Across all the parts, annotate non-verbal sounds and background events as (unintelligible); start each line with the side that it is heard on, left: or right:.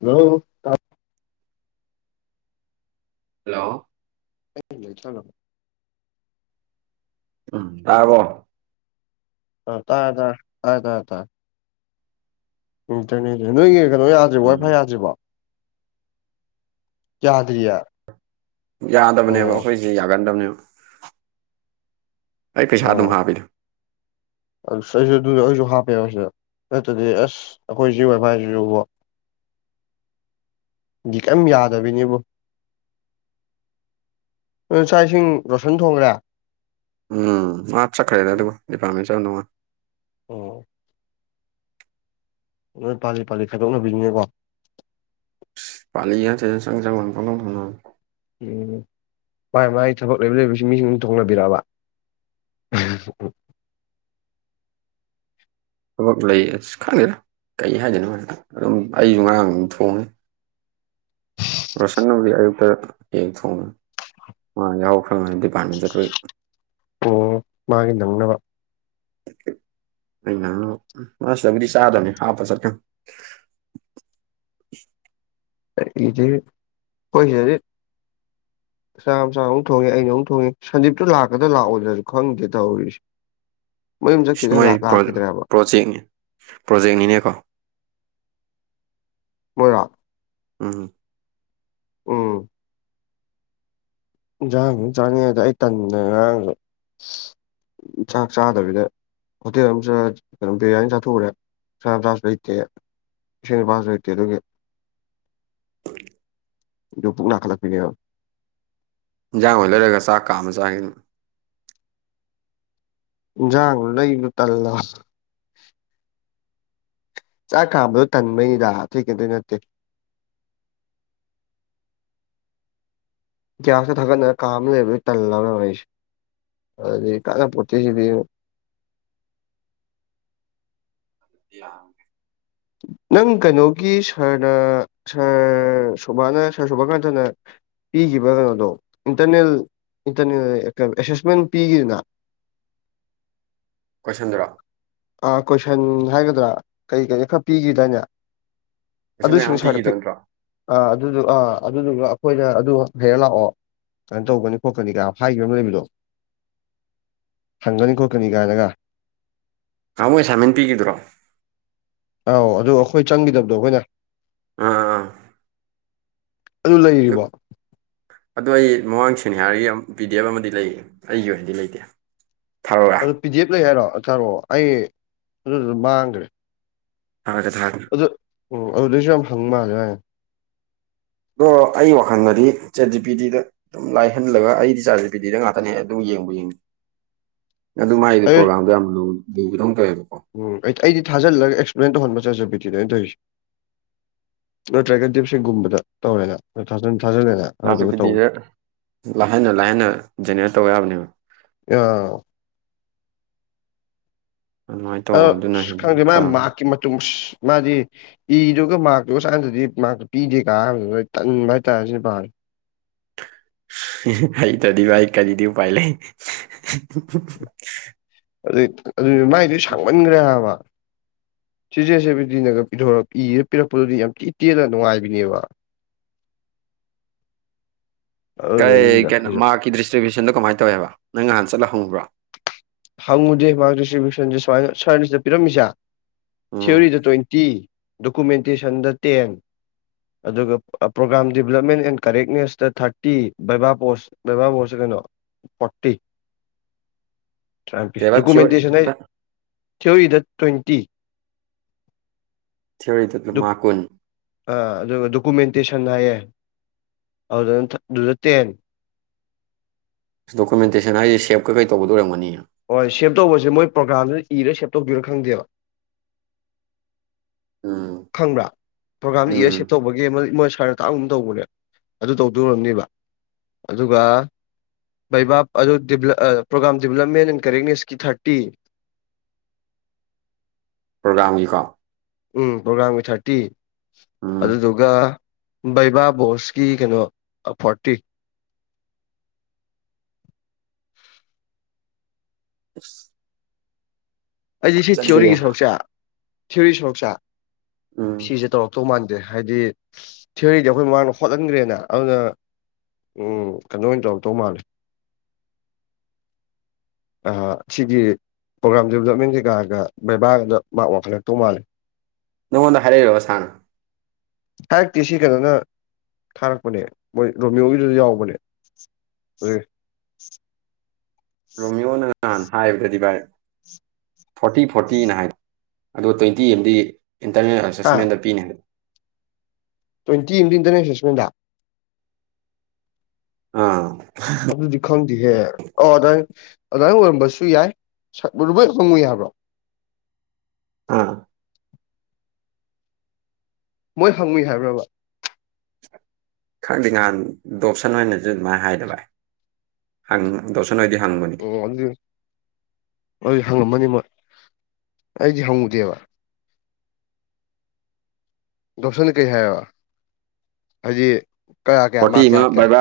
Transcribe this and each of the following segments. left: hello
right: hello
left: ꯀ ꯂꯩ ꯆꯠ (inaudible)
right: ꯎꯝ ꯇꯥꯔꯕꯣ
left: ꯑ ꯇꯥꯔꯦ ꯇꯥꯔꯦ ꯇꯥꯔꯦ ꯇꯥꯔꯦ ꯏꯟꯇꯔꯅꯦꯠꯅꯦ ꯅꯣꯏꯒꯤ ꯀꯩꯅꯣ ꯌꯥꯗꯔꯤꯕꯣ ꯋꯥꯏ ꯐꯥꯏ
right: ꯎꯝ
left: ꯌꯥꯗ꯭ꯔꯤꯕꯣ ꯌꯥꯗ꯭ꯔꯤꯌꯦ
right: ꯌꯥꯗꯕꯅꯦꯕ
left: ꯑꯣ
right: ꯑꯩꯈꯣꯏꯁꯦ ꯌꯥꯒꯟꯗꯕꯅꯦꯕ ꯑꯩ ꯄꯩꯁꯥ ꯑꯗꯨꯝ
left: ꯑꯣ
right: ꯍꯥꯞꯄꯤꯗꯣ
left: ꯑꯩꯁꯨ ꯑꯗꯨꯗ ꯑꯩꯁꯨ ꯍꯥꯞꯄꯦꯕ ꯁꯤꯗ ꯅꯠꯇꯗꯤ ꯑꯁ ꯑꯩꯈꯣꯏ ꯖꯤꯏꯚ ꯍꯥꯏꯁꯤꯁꯨꯕꯣ ꯀꯔꯤꯝ ꯌꯥꯗꯕꯤꯅꯦꯕꯨ ꯆꯥꯛ ꯏꯁꯤꯡ ꯔꯣꯁꯟ ꯊꯣꯡꯈ꯭ꯔꯦ
right: ꯎꯝ ꯃꯥ ꯆꯠꯈ꯭ꯔꯦꯗ ꯑꯗꯨꯒ ꯗꯤꯄꯥꯔꯠꯃꯦꯟ ꯆꯠꯂꯝꯗꯧꯃꯟꯂꯤ
left: ꯑꯣ ꯍꯣꯏ ꯄꯥꯜꯂꯤ ꯄꯥꯜꯂꯤ ꯈꯥꯏꯗꯣꯛꯅꯕꯤꯅꯤꯡꯅꯤꯦꯀꯣ
right: ꯄꯅꯤ ꯌꯥꯁꯦ ꯆꯪ ꯆꯪꯕ ꯂ ꯊꯅ
left: ꯎꯝ ꯃꯥꯏ ꯃꯥꯏ ꯊꯕꯛ ꯂꯩꯕ ꯂꯩꯕꯁꯤ ꯃꯤꯁꯤꯡ ꯊ ꯊꯣꯛꯅꯕꯤꯔꯛꯑꯕ ꯎꯝ ꯑꯣ
right: ꯊꯕꯛ ꯂꯩ ꯑꯁ ꯈꯪꯗꯦꯔꯥ ꯀꯩ ꯍꯥꯏꯗꯣꯏꯅꯣ ꯑꯗꯨꯝ ꯑꯩꯁꯨ ꯉꯔꯥꯡ ꯑꯗꯨꯝ ꯊꯣꯡꯉꯅꯤ ꯔꯣꯁꯟꯅꯒꯤ ꯑꯌꯨꯛꯇ ꯌ‌ꯦꯟ ꯊꯣꯡꯉꯤ ꯃꯥ ꯌꯥꯎꯈ꯭ꯔꯉꯟꯂꯤꯅ ꯗꯤꯄꯥꯔꯠꯃꯦꯟꯇ ꯆꯠꯄꯩ
left: ꯑꯣ ꯃꯥꯒꯤ ꯅꯪꯅꯕ
right: ꯑꯩꯅ ꯁꯤꯗꯕꯨꯗꯤ ꯆꯥꯗꯕꯅꯤ ꯍꯥꯞꯄꯒ‌ ꯆꯠꯈꯔ‌ꯕꯅꯤ
left: (unintelligible) ꯑꯩꯈꯧꯏꯁꯤꯗꯤ ꯆ ꯃ ꯆꯆꯥ ꯑꯃꯨꯛ ꯊꯣꯡꯉꯦ ꯑꯩꯅ ꯑꯃꯨꯛ ꯊꯣꯡꯉꯦ ꯁꯟꯗꯤꯞꯇꯨ ꯂꯥꯛꯀꯗ ꯂꯥꯛꯑꯣꯗ꯭ꯔꯁꯨ ꯈꯪꯗꯦ ꯇꯧꯔꯤꯁꯦ ꯃꯌꯨꯝ ꯆꯠꯈꯤꯗ
right: ꯃꯣꯏ
left: ꯂꯥꯛ ꯂꯥꯛꯈꯤꯗ꯭ꯔꯦꯕ
right: ꯄ꯭ꯔꯣꯖꯦꯛꯅꯤ ꯄ꯭ꯔꯣꯖꯦꯛꯅꯤꯅꯦꯀꯣ
left: ꯃꯣꯏꯔꯥ
right: ꯎꯝꯝ
left: ꯎꯝ ꯏꯟꯁꯥꯡ ꯑꯗꯨ ꯆꯥꯅꯤꯡꯉ ꯑꯗ ꯑꯩ ꯇꯟꯅꯗ ꯉꯔꯥꯡꯁꯨ ꯆꯥꯛ ꯆꯥꯗꯕꯤꯗ ꯍꯣꯇꯦꯜ ꯑꯃꯨ ꯀꯩꯅꯣ ꯕꯤꯔꯌꯥꯅꯤ ꯆꯥꯊꯣꯛꯎꯔꯦ ꯆꯥꯁꯨ ꯂꯩꯇꯦ ꯏꯁ‌ꯦꯟꯅꯨꯄꯥꯁꯨ ꯂꯩꯇ‌ꯦ ꯑꯗꯨꯒꯤ ꯑꯗꯣ ꯄꯨꯛ ꯅꯥꯈꯠꯂꯛꯄꯤꯅꯦꯕ
right: ꯏꯟꯖꯥꯡ ꯍꯜ ꯂꯩꯔꯒ ꯆꯥꯛ ꯀꯥ ꯑꯃ ꯆꯥꯏ
left: ꯏꯟꯖꯥꯡꯒ ꯂꯩꯕ ꯇꯜꯂꯕ ꯆꯥꯛ ꯀꯥꯝꯕꯗꯣ ꯇꯟꯕꯩꯗ ꯑꯇꯩ ꯀꯩꯝ ꯅꯠꯇꯦ ꯒ꯭ꯌꯥꯁꯇ ꯊꯥꯒꯠꯅꯔ ꯀꯥꯝ ꯂꯩꯕꯒꯤ ꯇꯜꯂꯅꯦ ꯑꯩꯁꯦ ꯑꯗꯨꯗꯒꯤ ꯀꯥꯅꯄꯣꯠꯠꯇꯤꯁꯤꯗꯤ
right: (unintelligible)
left: ꯅꯪ ꯀꯩꯅꯣꯒꯤ ꯁꯥꯔꯅ ꯁꯥꯔ ꯁꯣꯕꯥꯅ ꯁꯥꯔ ꯁꯣꯕꯥꯀꯥꯟꯇꯅ ꯄꯤꯈꯤꯕ ꯀꯩꯅꯣꯗꯣ ꯏꯟꯇꯔꯅꯦꯜ ꯏꯟꯇꯔꯅꯦꯜ ꯑꯦꯁꯦꯁꯃꯦꯟ ꯄꯤꯈꯤꯗꯅ
right: ꯀꯣꯏꯁꯟꯗꯨꯔꯣ
left: ꯑꯥ ꯀꯣꯏꯁꯟ ꯍꯥꯏꯒꯗ꯭ꯔꯥ ꯀꯔꯤ ꯀꯔꯤ ꯈꯔ ꯄꯤꯈꯤꯗꯥꯏꯅꯦ
right: ꯀꯣꯏꯁꯟ ꯃꯌꯥꯝ
left: ꯑꯗꯨꯁꯤꯡꯁꯤꯡꯁꯥꫪꯗꯄꯤ
right: ꯄꯤꯈꯤꯗꯕ ꯅꯠꯇ꯭ꯔꯣ
left: ꯑꯥ ꯑꯗꯨꯗꯨ ꯑꯥ ꯑꯗꯨꯗꯨꯒ ꯑꯩꯈꯣꯏꯅ ꯑꯗꯨ ꯍꯔ ꯂꯥꯛꯑꯣ ꯀꯩꯅꯣ ꯇꯧꯒꯅꯤ ꯈꯣꯠꯀꯅꯤꯒ ꯍꯥꯏꯈꯤꯕ ꯑꯃ ꯂꯩꯕꯗꯣ ꯍꯪꯒꯅꯤ ꯈꯣꯠꯀꯅꯤ ꯀꯥꯏꯅꯒ
right: ꯉꯥꯍꯟꯃꯨꯛ ꯑꯦꯁꯥꯏꯟꯃꯦꯟ ꯄꯤꯈꯤꯕꯗ꯭‌ꯨꯔꯣ
left: ꯑꯧ ꯑꯗ ꯑꯩꯈꯣꯏ ꯆꯪꯈꯤꯗꯕꯗꯣ ꯑꯩꯈꯣꯏꯅ
right: ꯑꯥ ꯑꯥ
left: ꯑꯗꯨ ꯂꯩꯔꯤꯕꯣ
right: ꯑꯗꯣ ꯑꯩ ꯃꯃꯥꯡ ꯁꯅꯤ ꯍꯥꯏꯔꯒꯤ ꯄꯤ ꯗꯤ ꯑꯦꯐ ꯑꯃꯗꯤ ꯂꯩ ꯑꯩꯒꯤ ꯑꯣꯏꯅꯗꯤ ꯂꯩꯇꯦ ꯊꯥꯔꯋꯦ
left: ꯑꯗꯨ ꯄꯤ ꯗꯤ ꯑꯦꯐ ꯂꯩ ꯍꯥꯏꯔꯣ ꯆꯥꯔꯛꯑꯣ ꯑꯩ ꯑꯗꯨꯗꯨꯗ ꯃꯥꯡꯈ꯭ꯔꯦ
right: ꯊꯥꫪꯛꯀ‌ꯦ ꯊꫪꯛꯀ‌ꯦ
left: ꯑꯗꯨ ꯎ ꯑꯗꯨꯗꯩꯁꯨ ꯌꯥꯝ ꯍꯪ ꯃꯥꯜꯂꯦ ꯍ
right: ꯑ ꯑꯩ ꯋꯥꯈꯜꯗꯗꯤ ꯆꯦ ꯖꯤ ꯄꯤꯗꯤꯗ ꯑꯗꯨꯝ ꯂꯥꯏꯍꯜꯂꯒ ꯑꯩꯗꯤ ꯆꯥꯗꯦ ꯄꯤꯗꯤꯗ ꯉꯥꯛꯇꯅꯦ ꯑꯩ ꯑꯗꯨꯝ ꯌꯦꯡꯕ ꯌꯦꯡꯉꯤ ꯑꯗꯨ ꯃꯒꯤꯗꯤ
left: ꯑꯩ
right: ꯄ꯭ꯔꯣꯒꯥꯝꯗꯣ ꯌꯥꯝ ꯂꯨꯕꯗꯧ ꯇꯧꯋꯦꯕꯀꯣ
left: ꯎꯝ ꯑꯩꯗꯤ ꯊꯥꯖꯤꯜꯂꯒ ꯑꯦꯛꯁꯄ꯭ꯂꯦꯟ ꯇꯧꯍꯟꯕ ꯆꯠꯁ ꯕꯤꯇꯤꯗꯣꯏ ꯇꯧꯔꯤꯁꯤ ꯅꯠꯇ꯭ꯔꯒ ꯗꯤꯞꯁꯤꯒꯨꯝꯕꯗ ꯇꯧꯔꯦꯅ ꯊꯥꯟ ꯊꯥꯖꯤꯜꯂꯦꯅ
right: (unintelligible)
left: ꯑꯗꯨꯗꯨꯒ
right: ꯄꯤꯗꯤ
left: ꯇꯧ
right: ꯂꯥꯏꯍꯟꯅ ꯂꯥꯏꯍꯟꯅ ꯖꯦꯅꯦꯔꯦꯠ ꯇꯧꯕ ꯌꯥꯕꯅꯦꯕ
left: (unintelligible)
right: ꯑꯗꯨꯃꯥꯏꯅ ꯇꯧ
left: ꯑ
right: ꯑꯗꯨꯅ
left: ꯈꯪꯗꯦ
right: ꯍꯦꯟꯅꯗꯤ
left: ꯃꯥ
right: ꯐꯕꯅꯤ
left: ꯃꯍꯥꯛꯀꯤ ꯃꯇꯨꯡ ꯃꯥꯗꯤ ꯏꯗꯨꯒ ꯃꯥꯛꯇꯣ (unintelligible) ꯃꯥꯛꯇ ꯄꯤꯗꯦ ꯀꯥ ꯍꯥꯏꯕꯗꯨ ꯇꯟꯕ ꯍꯥꯏꯇꯥꯔꯦ ꯁꯤ ꯄꯥꯔꯦ
right: ꯍꯩꯇꯗꯤꯚꯏ ꯀꯖꯤꯗꯤ ꯎ ꯄꯥꯏ ꯂꯩ (unintelligible)
left: ꯑꯗꯨ ꯑꯗꯨ ꯃꯥꯏꯗ ꯁꯥꯡꯃꯟꯒ꯭ꯔꯦ ꯍꯥꯏꯕ ꯁꯤꯖꯦꯁꯦꯕꯗꯤꯅꯒ ꯄꯊꯣꯔ ꯏꯔ ꯄꯤꯔꯛꯄꯗꯨꯗꯤ ꯌꯥꯝ ꯊꯤ ꯇꯦꯅ ꯅꯨꯡꯉꯥꯏꯕꯤꯅꯦꯕ (inaudible)
right: ꯀꯩ
left: ꯑꯗꯨꯗꯨꯒꯤꯅꯤꯗ
right: ꯀꯩꯅꯣ
left: ꯑꯩꯁꯨ
right: ꯃꯥꯒꯤ ꯗꯤꯁꯇ꯭ꯔꯤꯕ꯭ꯌꯨꯁꯟꯗꯣ ꯀꯃꯥꯏꯅ ꯇꯧꯋꯦꯕ ꯅꯪ ꯅꯍꯥꯟ ꯆꯠꯂꯍꯪꯕ꯭ꯔꯣ
left: ꯍꯪꯉꯨꯗꯦ ꯃꯥꯛ ꯗꯤꯁꯇ꯭ꯔꯤꯕ꯭ꯌꯨꯁꯟꯁꯦ ꯁꯨꯃꯥꯏꯅ ꯁꯔꯕꯤꯁꯗ ꯄꯤꯔꯝꯃꯤꯁꯦ
right: ꯎꯝ
left: ꯊꯤꯑꯣꯔꯤꯗ ꯇ꯭ꯋꯦꯟꯇꯤ ꯗꯣꯀꯨꯃꯦꯟꯇꯦꯁꯟꯗ ꯇꯦꯟ ꯑꯗꯨꯒ ꯄ꯭ꯔꯣꯒꯥ꯭ꯔꯥꯝ ꯗꯤꯕꯂꯞꯃꯦꯟ ꯑꯦꯟ ꯀꯔꯦꯛꯅꯦꯁꯇ ꯊꯥꯔꯇꯤ ꯕꯩꯕꯥ ꯄꯣꯁ (unintelligible) ꯀꯩꯅꯣ ꯐꯣꯔꯇꯤ (unintelligible)
right: ꯀꯩꯕꯥ ꯊꯤꯑꯣꯔꯤ
left: ꯗꯣꯀꯨꯃꯦꯟꯇꯦꯁꯟ ꯍꯥꯏ
right: ꯍꯟꯗꯛ
left: ꯊꯤꯑꯣꯔꯤ ꯗ ꯇ꯭ꯋꯦꯟꯇꯤ
right: ꯊꯤꯌꯣꯔꯤꯗ ꯃꯥ ꯀꯨꯟ
left: ꯑꯥ ꯑꯗꯨꯒ ꯗꯣꯀꯨꯃꯦꯟꯇꯦꯁꯟ ꯍꯥꯏꯌꯦ ꯑꯗꯨꯗꯅ ꯑꯗꯨꯗ ꯇꯦꯟ
right: ꯗꯣꯀꯨꯃꯦꯟꯇꯦꯁꯟ ꯍꯥꯏꯗꯤ ꯁꯦꯞꯀ ꯀꯩ ꯇꯧꯕꯗꯨ ꯑꯣꯏꯔꯝꯒꯥꯅꯤꯌꯦ
left: ꯍꯣꯏ ꯁꯦꯞ ꯇꯧꯕꯁꯦ ꯃꯣꯏ ꯄ꯭ꯔꯣꯒꯥꯥꯝꯗ ꯏꯔ ꯁꯦꯞ ꯇꯧꯗꯣꯏꯔꯥ ꯈꯪꯗꯦꯕ
right: ꯎꯝ
left: ꯈꯪꯕ꯭ꯔꯥ ꯄ꯭ꯔꯣꯒꯥꯝ
right: ꯎꯝ
left: ꯏꯌꯔꯁꯦꯞ ꯇꯧꯕꯒꯤ ꯑꯃ ꯏꯃꯣꯏ ꯁꯔꯅ ꯇꯥꯛꯑꯥꯝꯒꯨꯝ ꯇꯧꯕꯅꯦ ꯑꯗꯨ ꯇꯧꯗꯣ ꯑꯣꯏꯔꯝꯅꯦꯕ ꯑꯗꯨꯒ ꯕꯩꯕꯥ ꯑꯗꯨ (unintelligible) ꯄ꯭ꯔꯣꯒꯥꯝ ꯗꯤꯕꯂꯞꯃꯦꯟ ꯑꯦꯟ ꯀꯔꯦꯛꯅꯦꯁꯀꯤ ꯊꯥꯔꯇꯤ
right: ꯄ꯭ꯔꯣꯒꯥꯝꯒꯤꯀꯣ
left: ꯎꯝ ꯄ꯭ꯔꯣꯒꯥꯝ ꯒꯤ ꯊꯥꯔꯇꯤ
right: ꯎꯝ
left: ꯑꯗꯨꯗꯨꯒ ꯕꯩꯕꯥ ꯕꯣꯁꯀꯤ ꯀꯩꯅꯣ ꯐꯣꯔꯇꯤ
right: ꯑꯁ
left: ꯑꯩꯗꯤ ꯁꯤ ꯊꯤꯑꯣꯔꯤꯒꯤ ꯁꯔꯨꯛꯁꯦ ꯊꯤꯑꯣꯔꯤ ꯁꯔꯨꯁꯦ
right: ꯎꯝ
left: ꯁꯤꯁꯦ ꯇꯧꯔꯛ ꯇꯧ ꯃꯥꯟꯗꯦ ꯍꯥꯏꯗꯤ ꯊꯤꯑꯣꯔꯤꯗꯤ ꯑꯩꯈꯣꯏ ꯃꯥꯡꯗ ꯍꯣꯠꯍꯟꯒ꯭ꯔꯦꯅ ꯑꯗꯨꯅ ꯎꯝ ꯀꯩꯅꯣ ꯑꯣꯏꯅ ꯇꯧꯔ ꯇꯧ ꯃꯥꯂꯦ ꯑꯥ ꯁꯤꯒꯤ ꯄ꯭ꯔꯣꯒꯥ꯭ꯔꯥꯝ ꯗꯦꯕꯂꯞꯃꯦꯟꯁꯦ ꯀꯥꯒ ꯕꯦꯕꯥꯒꯗ ꯃꯥꯛ ꯋꯥꯈꯜ ꯈꯛꯇꯧ ꯃꯥꯜꯂꯦ
right: ꯅꯉꯣꯟꯗ ꯍꯥꯏꯔꯛꯔꯕ ꯁꯥꯅ
left: ꯍꯥꯏꯔꯥꯛꯇꯦ ꯁꯤ ꯀꯩꯅꯣꯅ ꯊꯥꯔꯛꯄꯅꯦ ꯃꯣꯏ ꯔꯣꯃꯤꯌꯣꯒꯤꯗꯨ ꯌꯥꯎꯕꯅꯦ ꯎ
right: ꯔꯣꯃꯤꯌꯣꯅ ꯅꯍꯥꯟ ꯍꯥꯏꯕꯗꯗꯤ ꯚꯥꯏ ꯐꯣꯔꯇꯤ ꯐꯣꯔꯇꯤꯅ ꯍꯥꯏꯕ ꯑꯗꯣ ꯇ꯭ꯋꯦꯟꯇꯤ ꯑꯦꯝꯗꯤ ꯏꯟꯇꯔꯅꯦꯜ
left: ꯍꯥ
right: ꯑꯦꯁꯦꯁꯃꯦꯟꯗ ꯄꯤꯅꯦ (unintelligible)
left: ꯇ꯭ꯋꯦꯟꯤ ꯑꯝꯗꯤ ꯏꯟꯇꯤꯅꯦꯜ ꯑꯁꯦ (unintelligible)
right: ꯑꯥ (unintelligible)
left: ꯑꯗꯨꯗꯤ ꯈꯪꯗꯦꯍꯦ ꯑꯣ ꯑꯗꯨꯥꯏ ꯑꯗꯨꯃꯥꯏꯅ ꯑꯣꯏꯔꯝꯕꯁꯨ ꯌꯥꯏ ꯂꯣꯏ ꯈꯪꯉꯨꯏ ꯌꯥꯕ꯭ꯔꯣ
right: ꯑꯥ
left: ꯃꯣꯏ ꯍꯪꯉꯨꯏ ꯍꯥꯏꯕ꯭ꯔꯕ
right: ꯈꯔꯗꯤ ꯉꯥꯟ ꯗꯣꯞꯁꯟ ꯑꯣꯏꯅꯁꯨ ꯑꯗꯨꯃꯥꯏꯅ ꯍꯥꯏꯗ ꯕꯥꯏ ꯍꯪ ꯗꯣꯁꯟ ꯑꯣꯏꯗꯤ ꯍꯪꯕꯅꯤ
left: ꯑꯣ ꯑꯗꯨ ꯑꯗꯨ ꯍꯪꯉꯝꯃꯅꯤ ꯃꯣꯏ ꯑꯩꯗꯤ ꯍꯪꯉꯨꯗꯦꯕ ꯗꯎꯁꯟ ꯀꯩ ꯍꯥꯏꯌꯦꯕ ꯍꯥꯏꯗꯤ ꯀꯌꯥ ꯀꯌꯥ ꯃꯥ
right: ꯐꯣꯔꯇꯤ ꯑꯃ
left: ꯀꯌꯥ ꯀꯌꯥ
right: ꯕꯩꯕꯥ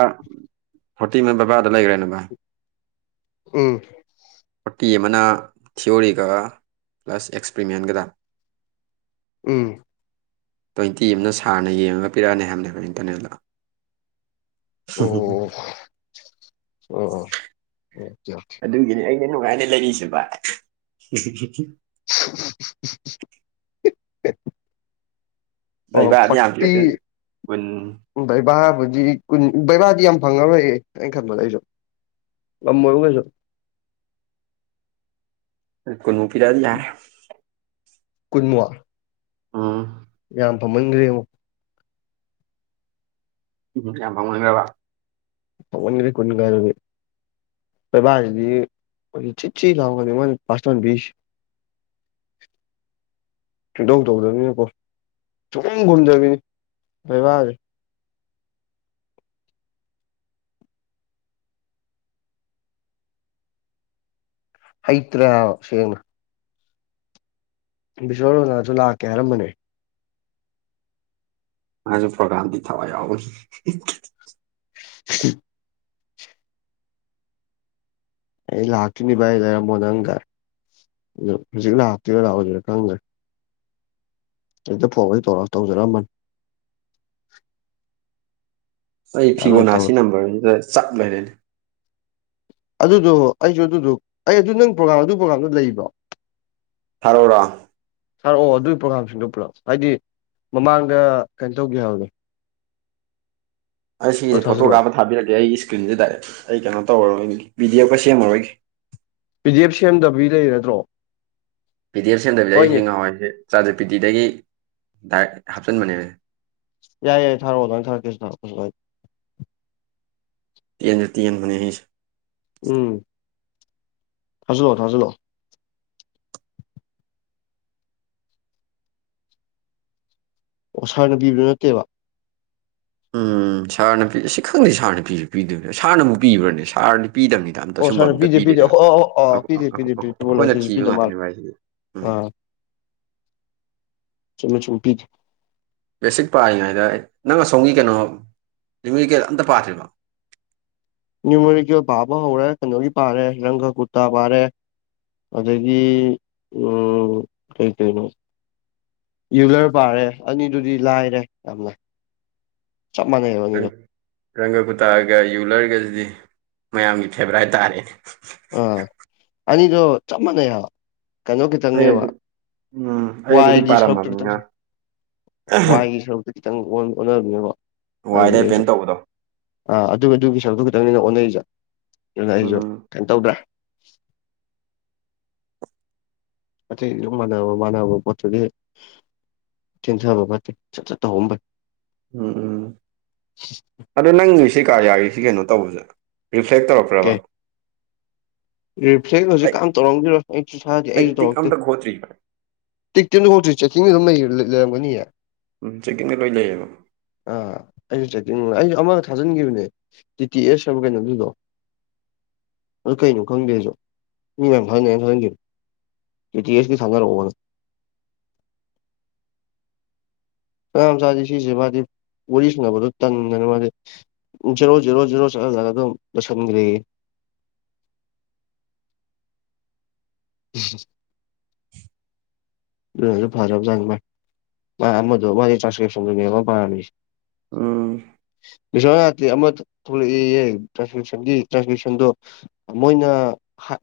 right: ꯐꯣꯔꯇꯤ ꯑꯃ ꯕꯕꯥꯗ ꯂꯩꯒ꯭ꯔꯦꯅ ꯚꯥꯏ
left: ꯎꯝ
right: ꯐꯣꯔꯇꯤ ꯑꯃꯅ ꯊꯤꯑꯣꯔꯤꯒ ꯄ꯭ꯂꯁ ꯑꯦꯛꯄ꯭ꯔꯤꯃꯦꯟꯒꯗ
left: ꯎꯝ
right: ꯇ꯭ꯋꯦꯟꯇꯤ ꯑꯃꯅ ꯁꯥꯔꯅ ꯌꯦꯡꯉꯒ ꯄꯤꯔꯛꯑꯅꯤ ꯍꯥꯏꯕꯅꯦꯕ ꯏꯟꯇꯔꯅꯦꯜꯗ
left: ꯑꯣ ꯑꯣ ꯑꯣ
right: ꯑꯗꯨꯒꯤꯅꯤ ꯑꯩꯅ ꯅꯨꯡꯉꯥꯏꯅ ꯂꯩꯔꯤꯁꯦꯕ
left: (unintelligible) ꯑꯣ
right: ꯂꯩꯕꯗꯤ ꯌꯥꯝ
left: ꯐꯣꯔꯇꯤ
right: ꯀꯤꯂꯛꯇ ꯎ
left: ꯕꯩꯕꯥꯕꯨꯗꯤ ꯀꯨꯟ ꯕꯩꯕꯥꯗꯤ ꯌꯥꯝ ꯐꯪꯉꯔꯣꯏꯌꯦ ꯑꯩꯅ ꯈꯟꯕꯗ ꯑꯩꯁꯨ ꯑꯝꯃꯣꯏꯕꯨ ꯀꯩꯁ
right: ꯀꯣꯏꯅꯨꯄꯤꯔꯗ ꯂ
left: ꯀꯨꯟꯃꯨꯉꯥ
right: ꯑꯥ
left: ꯌꯥꯝ ꯐꯃꯟꯈ꯭ꯔꯦ
right: ꯏꯕꯨꯗ ꯌꯥꯝ ꯄꯥꯎꯅꯤꯡꯕ
left: ꯑꯣꯟꯅꯔ ꯀꯨꯟ ꯀꯥꯔꯦ ꯄꯣꯏꯕꯁꯤꯗꯤ ꯑꯩ ꯆꯤꯠ ꯆꯤ ꯂꯥꯎꯒꯅꯤ ꯃꯣꯏ ꯄꯥꯁꯇꯣꯟ ꯁ (unintelligible) ꯁꯨꯡꯗꯧ ꯇꯧꯗꯕꯅꯤꯅꯀꯣ ꯁꯨꯝ ꯈꯨꯝꯗꯕꯤꯅꯤ ꯂꯩꯕꯥꯛꯁꯦ ꯍꯩꯇ꯭ꯔꯦꯕ ꯁꯦꯡꯅ ꯕꯤꯁꯣꯔꯣꯅꯥꯁꯨ ꯂꯥꯛꯀꯦ ꯍꯥꯏꯔꯝꯕꯅꯦ
right: ꯃꯥꯁꯨ ꯄ꯭ꯔꯣꯒꯥꯝꯗꯤ ꯊꯋꯥꯏ ꯌꯥꯎ
left: ꯎ ꯑꯩ ꯂꯥꯛꯇꯣꯏꯅꯤ ꯚ ꯑꯩ ꯂꯩꯔꯝꯃꯣ ꯅꯪꯒꯔꯦ ꯑꯗꯨ ꯍꯧꯖꯤꯛ ꯂꯥꯛꯇꯣꯏꯔ ꯂꯥꯛꯑꯣꯗꯣꯏꯔꯥ ꯈꯪꯗ꯭ꯔꯦ ꯑꯛꯇ ꯐꯣꯟꯒ ꯇꯧꯔ ꯇꯧꯔꯑꯝꯕꯅꯤ
right: ꯑꯩ
left: ꯑꯗꯨꯃꯥꯏꯅ
right: ꯐꯤꯒꯣꯅꯥ ꯁꯤ
left: ꯇꯧꯔꯦ
right: ꯅꯝꯕꯔꯁꯤꯗ ꯆꯞ ꯂꯩꯔꯦꯅꯦ
left: ꯑꯗꯨꯗꯣ ꯑꯩꯁꯨ ꯑꯗꯨꯗꯣ ꯑꯩ ꯑꯗꯨ ꯅꯪ ꯄ꯭ꯔꯣꯒꯥꯝ ꯑꯗꯨ ꯄ꯭ꯔꯣꯒꯥꯝꯗꯨ ꯂꯩꯕ꯭ꯔꯣ
right: ꯊꯥꯔꯔꯥ
left: ꯁꯥꯔ ꯑꯣ ꯑꯗꯨꯒꯤ ꯄ꯭ꯔꯣꯒꯥꯝꯁꯤꯡꯗꯣ ꯄꯨꯂꯛꯑꯣ ꯍꯥꯏꯗꯤ ꯃꯃꯥꯡꯗ ꯀꯩꯅꯣ ꯇꯧꯒꯦ ꯍꯥꯏꯕꯒꯦ
right: ꯑꯩ
left: ꯑꯣ
right: ꯁꯤꯒꯤꯁꯦ ꯐꯣꯇꯣ ꯀꯥꯞ
left: ꯊꯥꯖꯤꯜꯂꯛꯑꯣ
right: ꯑꯃ ꯊꯥꯕꯤꯔꯛꯀꯦ ꯑꯩ ꯏꯁꯀ꯭ꯔꯤꯟꯁꯦ ꯗꯥꯏꯔꯦꯛ ꯑꯩ ꯀꯩꯅꯣ ꯇꯧꯔꯣꯏ ꯕꯤꯗꯤꯑꯣ ꯈꯔ ꯁꯦꯝꯃꯔꯣꯏꯦ
left: ꯄꯕꯤ ꯖꯦꯞ ꯁꯦꯝꯗꯕꯒꯤ ꯂꯩꯔꯗ꯭ꯔꯣ
right: ꯄꯤ ꯗꯤ ꯑꯦꯐ ꯁꯦꯝꯗꯕꯤꯗ ꯑꯩꯁꯤ ꯉꯍꯋꯥꯏꯁꯦ ꯆꯥꯔꯖꯔ ꯄꯤ ꯗꯤꯤꯗꯒꯤ ꯗꯥꯏꯔꯦꯛ ꯍꯥꯞꯆꯤꯟꯕꯅꯦꯅꯦ
left: ꯌꯥꯏ ꯌꯥꯏ ꯊꯥꯔꯛꯑꯣ ꯅꯣꯏꯅ ꯊꯔꯛꯀꯦ ꯊꯛꯄꯁꯨ ꯑꯩ
right: ꯇꯦꯟꯖ ꯇꯦꯟ ꯍꯅ ꯍꯁꯨ
left: ꯎꯝ ꯊꯖꯂꯣ ꯊꯖꯂꯣ ꯑꯣ ꯁꯥꯔꯅ ꯄꯤꯕꯗꯨ ꯅꯠꯇꯦꯕ
right: ꯎꯝ ꯁꯥꯔ ꯅꯨꯄꯤ ꯑꯁꯤ ꯈꯪꯗꯦ ꯁꯥꯔ ꯅꯨꯄꯤꯁꯨ ꯄꯤꯗꯣꯏꯅꯦ ꯁꯥꯔꯅꯕꯨꯛ ꯄꯤꯕ꯭ꯔꯅꯦ ꯁꯥꯔꯅ ꯄꯤꯗꯕꯅꯤ ꯑꯝꯇ
left: ꯑꯣ
right: ꯑꯁꯨꯝꯕ
left: ꯁꯥꯔꯅ
right: ꯑꯝꯇ
left: ꯄꯤꯗꯦ ꯄꯤꯗꯦ
right: ꯄꯤꯗꯦꯅꯦꯕ
left: ꯑꯣ ꯑꯣ ꯑꯣ ꯄꯤꯗꯦ ꯄꯤꯗꯦ ꯄꯤꯗꯦ
right: ꯑꯩꯈꯣꯏꯅ
left: ꯐꯤꯕꯣꯅꯥꯆꯤꯁꯨ
right: ꯊꯤꯕ
left: ꯄꯤꯗ ꯃꯥꯜꯂꯦ
right: ꯉꯥꯛꯇꯅꯦꯚꯁꯤꯗꯤ
left: ꯑꯥ ꯆꯂ ꯆꯨꯄꯤꯤ
right: ꯕꯦꯁꯤꯛ ꯄꯥꯔꯤꯉꯩꯗ ꯅꯪ ꯑꯁꯣꯝꯒꯤ ꯀꯩꯅꯣ ꯔꯤꯃꯤꯔꯤꯀꯦꯠ ꯑꯝꯇ ꯄꯥꯗ꯭ꯔꯤꯕ
left: ꯅꯅꯤꯌꯃ ꯄꯥꯕ ꯍꯧꯔꯦ ꯀꯩꯅꯣꯒꯤ ꯄꯥꯔꯦ ꯔꯪꯒ ꯀꯨꯔꯇꯥ ꯄꯥꯔꯦ ꯑꯗꯒꯤ ꯎ ꯀꯩ ꯀꯩꯅꯣ ꯏꯔꯤꯒꯨꯂꯔ ꯄꯥꯔꯦ ꯑꯅꯤꯗꯨꯗꯤ ꯂꯥꯏꯔꯦ ꯌꯥꯝꯅ ꯆꯞ ꯃꯥꯟꯅꯦ ꯍꯥꯏꯕꯅꯤꯒ
right: ꯔꯪꯒ ꯀꯨꯇꯥꯒ ꯌꯨꯂꯔꯒꯁꯤꯗꯤ ꯃꯌꯥꯝꯒꯤ ꯐꯦꯕꯔꯥꯏꯠ ꯇꯥꯔꯦ
left: ꯑꯥ ꯑꯅꯤꯗꯣ ꯆꯞ ꯃꯥꯟꯅꯩ ꯍꯥꯏ ꯀꯩꯅꯣ
right: ꯑꯩ
left: ꯈꯤꯇꯪꯅꯦꯕ
right: ꯑꯗꯨ ꯎꯝ ꯑꯩ ꯑꯗꯨꯗꯤ
left: ꯋꯥꯏꯒꯤ
right: ꯄꯥꯔꯝꯃꯕꯅꯤꯅ
left: ꯁꯔꯨꯛꯇꯇꯪꯁ ꯋꯥꯏꯒꯤ ꯁꯔꯨꯛꯇ ꯈꯤꯇꯪ ꯑꯣꯟꯅꯕꯅꯦꯕ ꯑꯗꯨꯗꯒꯤ
right: ꯋꯥꯏꯗ
left: ꯑꯩꯁꯨ
right: ꯑꯦꯄꯦꯟ ꯇꯧꯕꯗꯣ
left: ꯑꯥ ꯑꯗꯨ ꯑꯗꯨꯒꯤ ꯁꯔꯨꯛꯇꯣ ꯈꯤꯇꯪꯅꯤꯅ ꯑꯣꯟꯅꯔꯤꯁꯦ ꯑꯗꯨꯅ
right: ꯎꯝ
left: ꯑꯩꯁꯨ ꯀꯩꯅꯣ ꯇꯧꯗ꯭ꯔꯦ ꯑꯇꯩꯁꯨ ꯃꯥꯟꯅꯕ ꯃꯥꯟꯅꯕ ꯄꯣꯠꯇꯨꯒꯤ ꯇꯤꯟꯊꯕ ꯐꯠꯇꯦ ꯆꯠ ꯆꯠꯠꯇꯧꯍ ꯐꯩ
right: ꯎꯝ ꯎꯝ ꯑꯗ ꯅꯪꯒꯤ ꯁꯤ ꯀꯥ ꯌꯥꯔꯤꯁꯤ ꯀꯩꯅꯣ ꯇꯧꯕꯁꯦ ꯔꯤꯐ꯭ꯂꯦꯛ ꯇꯧꯔꯛꯄ ꯄ꯭ꯔꯕ
left: ꯐꯩ ꯔꯤꯐ꯭ꯂꯦꯛ ꯍꯧꯖꯤꯛ ꯀꯝ ꯇꯧꯔꯝꯗꯔꯣ ꯑꯩꯁꯨ ꯁꯥꯗꯦ
right: ꯑꯩ
left: ꯑꯩꯁꯨ
right: ꯇꯤꯛ
left: ꯇꯧꯔꯛꯇꯦ
right: ꯑꯝꯇ ꯈꯣꯠꯇ꯭ꯔꯤ
left: ꯇꯤꯛ ꯇꯤꯟꯗ ꯍꯣꯡꯗꯣꯏꯔꯤ ꯆꯦꯛꯀꯤꯡꯗꯨ ꯑꯗꯨꯝ ꯂꯩ ꯂꯩꯔꯒꯅꯤꯌꯦ
right: ꯎꯝ ꯆꯦꯛꯀꯡꯒ ꯂꯣꯏ ꯂꯩꯌꯦꯕ
left: ꯑꯥ ꯑꯩꯁꯨ ꯆꯦꯛꯀꯤꯡ ꯑꯩꯁꯨ ꯑꯃꯒ ꯊꯥꯖꯤꯟꯈꯤꯕꯅꯦ ꯇꯤꯤ ꯑꯦꯁ ꯀꯩꯅꯩꯅꯣ ꯑꯗꯨꯗꯣ ꯑꯗꯨ ꯀꯩꯅ ꯈꯪꯗꯦꯔꯁꯨ ꯃꯤ ꯃꯦꯝ ꯊꯥꯖ ꯃꯦꯝ ꯊꯥꯖꯟꯕꯤꯌꯨ ꯀꯦ ꯇꯤ ꯑꯦꯁꯀꯤ ꯁꯥꯟꯅꯔꯛꯑꯣ ꯋꯥꯅ ꯀꯌꯥꯝ ꯆꯥꯦ ꯁꯤꯁꯦ ꯃꯥꯗꯤ ꯋꯥꯔꯤ ꯁꯨꯅꯕꯗꯣ ꯇꯟꯗꯅ ꯃꯥꯗꯤ ꯖꯦꯔꯣ ꯖꯦꯣ ꯖꯦꯔꯣ ꯆꯠꯂ ꯆꯒ ꯑꯗꯨꯝ ꯂꯣꯏꯁꯤꯟꯈ꯭ꯔꯦꯒꯦ ꯑꯗꯨ ꯐꯥꯔꯕꯖꯒꯕ ꯃꯗꯨ ꯃꯥ ꯇ꯭ꯔꯥꯟꯁꯀ꯭ꯔꯤꯞꯁꯟꯃ ꯄꯔꯃꯤ
right: ꯎꯝ
left: ꯑꯃ ꯊꯣꯛꯂꯛꯏ ꯇꯥꯟꯁꯟꯒꯤ ꯇ꯭ꯔꯥꯟꯁꯀꯁꯟꯗꯣ ꯃꯣꯏꯅ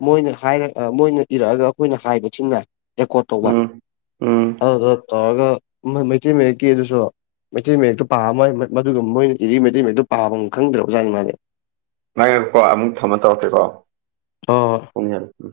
left: ꯃꯣꯏꯅ ꯍꯥꯏꯔ ꯃꯣꯏꯅ ꯏꯔꯛꯑꯒ ꯑꯩꯈꯣꯏꯅ ꯍꯥꯏꯕꯁꯤꯡꯅ ꯔꯦꯀꯣꯔꯠ ꯇꯧꯕ
right: ꯎꯝ ꯎꯝ
left: ꯑꯗꯨ ꯇꯧꯔꯒ ꯃꯩꯇꯩ ꯃꯌꯦꯛꯀꯤ ꯑꯗꯨꯁꯨ ꯃꯩꯇꯩ ꯃꯌꯦꯛꯛꯇꯨ ꯄꯥꯕ ꯃꯣꯏ ꯃꯗꯨꯒ ꯃꯣꯏꯅ ꯏꯖꯤꯔꯤ ꯃꯩꯇꯩ ꯃꯌꯦꯛꯛꯇꯨ ꯄꯥꯕ ꯈꯪꯗ꯭ꯔꯕ ꯑꯣꯖꯥꯅꯤ ꯃꯥꯁꯦ
right: ꯉꯥꯏꯀꯣ ꯑꯃꯨꯛ ꯊꯝꯃ ꯇꯧꯔꯀꯦꯀꯣ
left: ꯍꯣꯏ ꯍꯣꯏ
right: ꯍꯣꯡ ꯍꯔ ꯎꯝ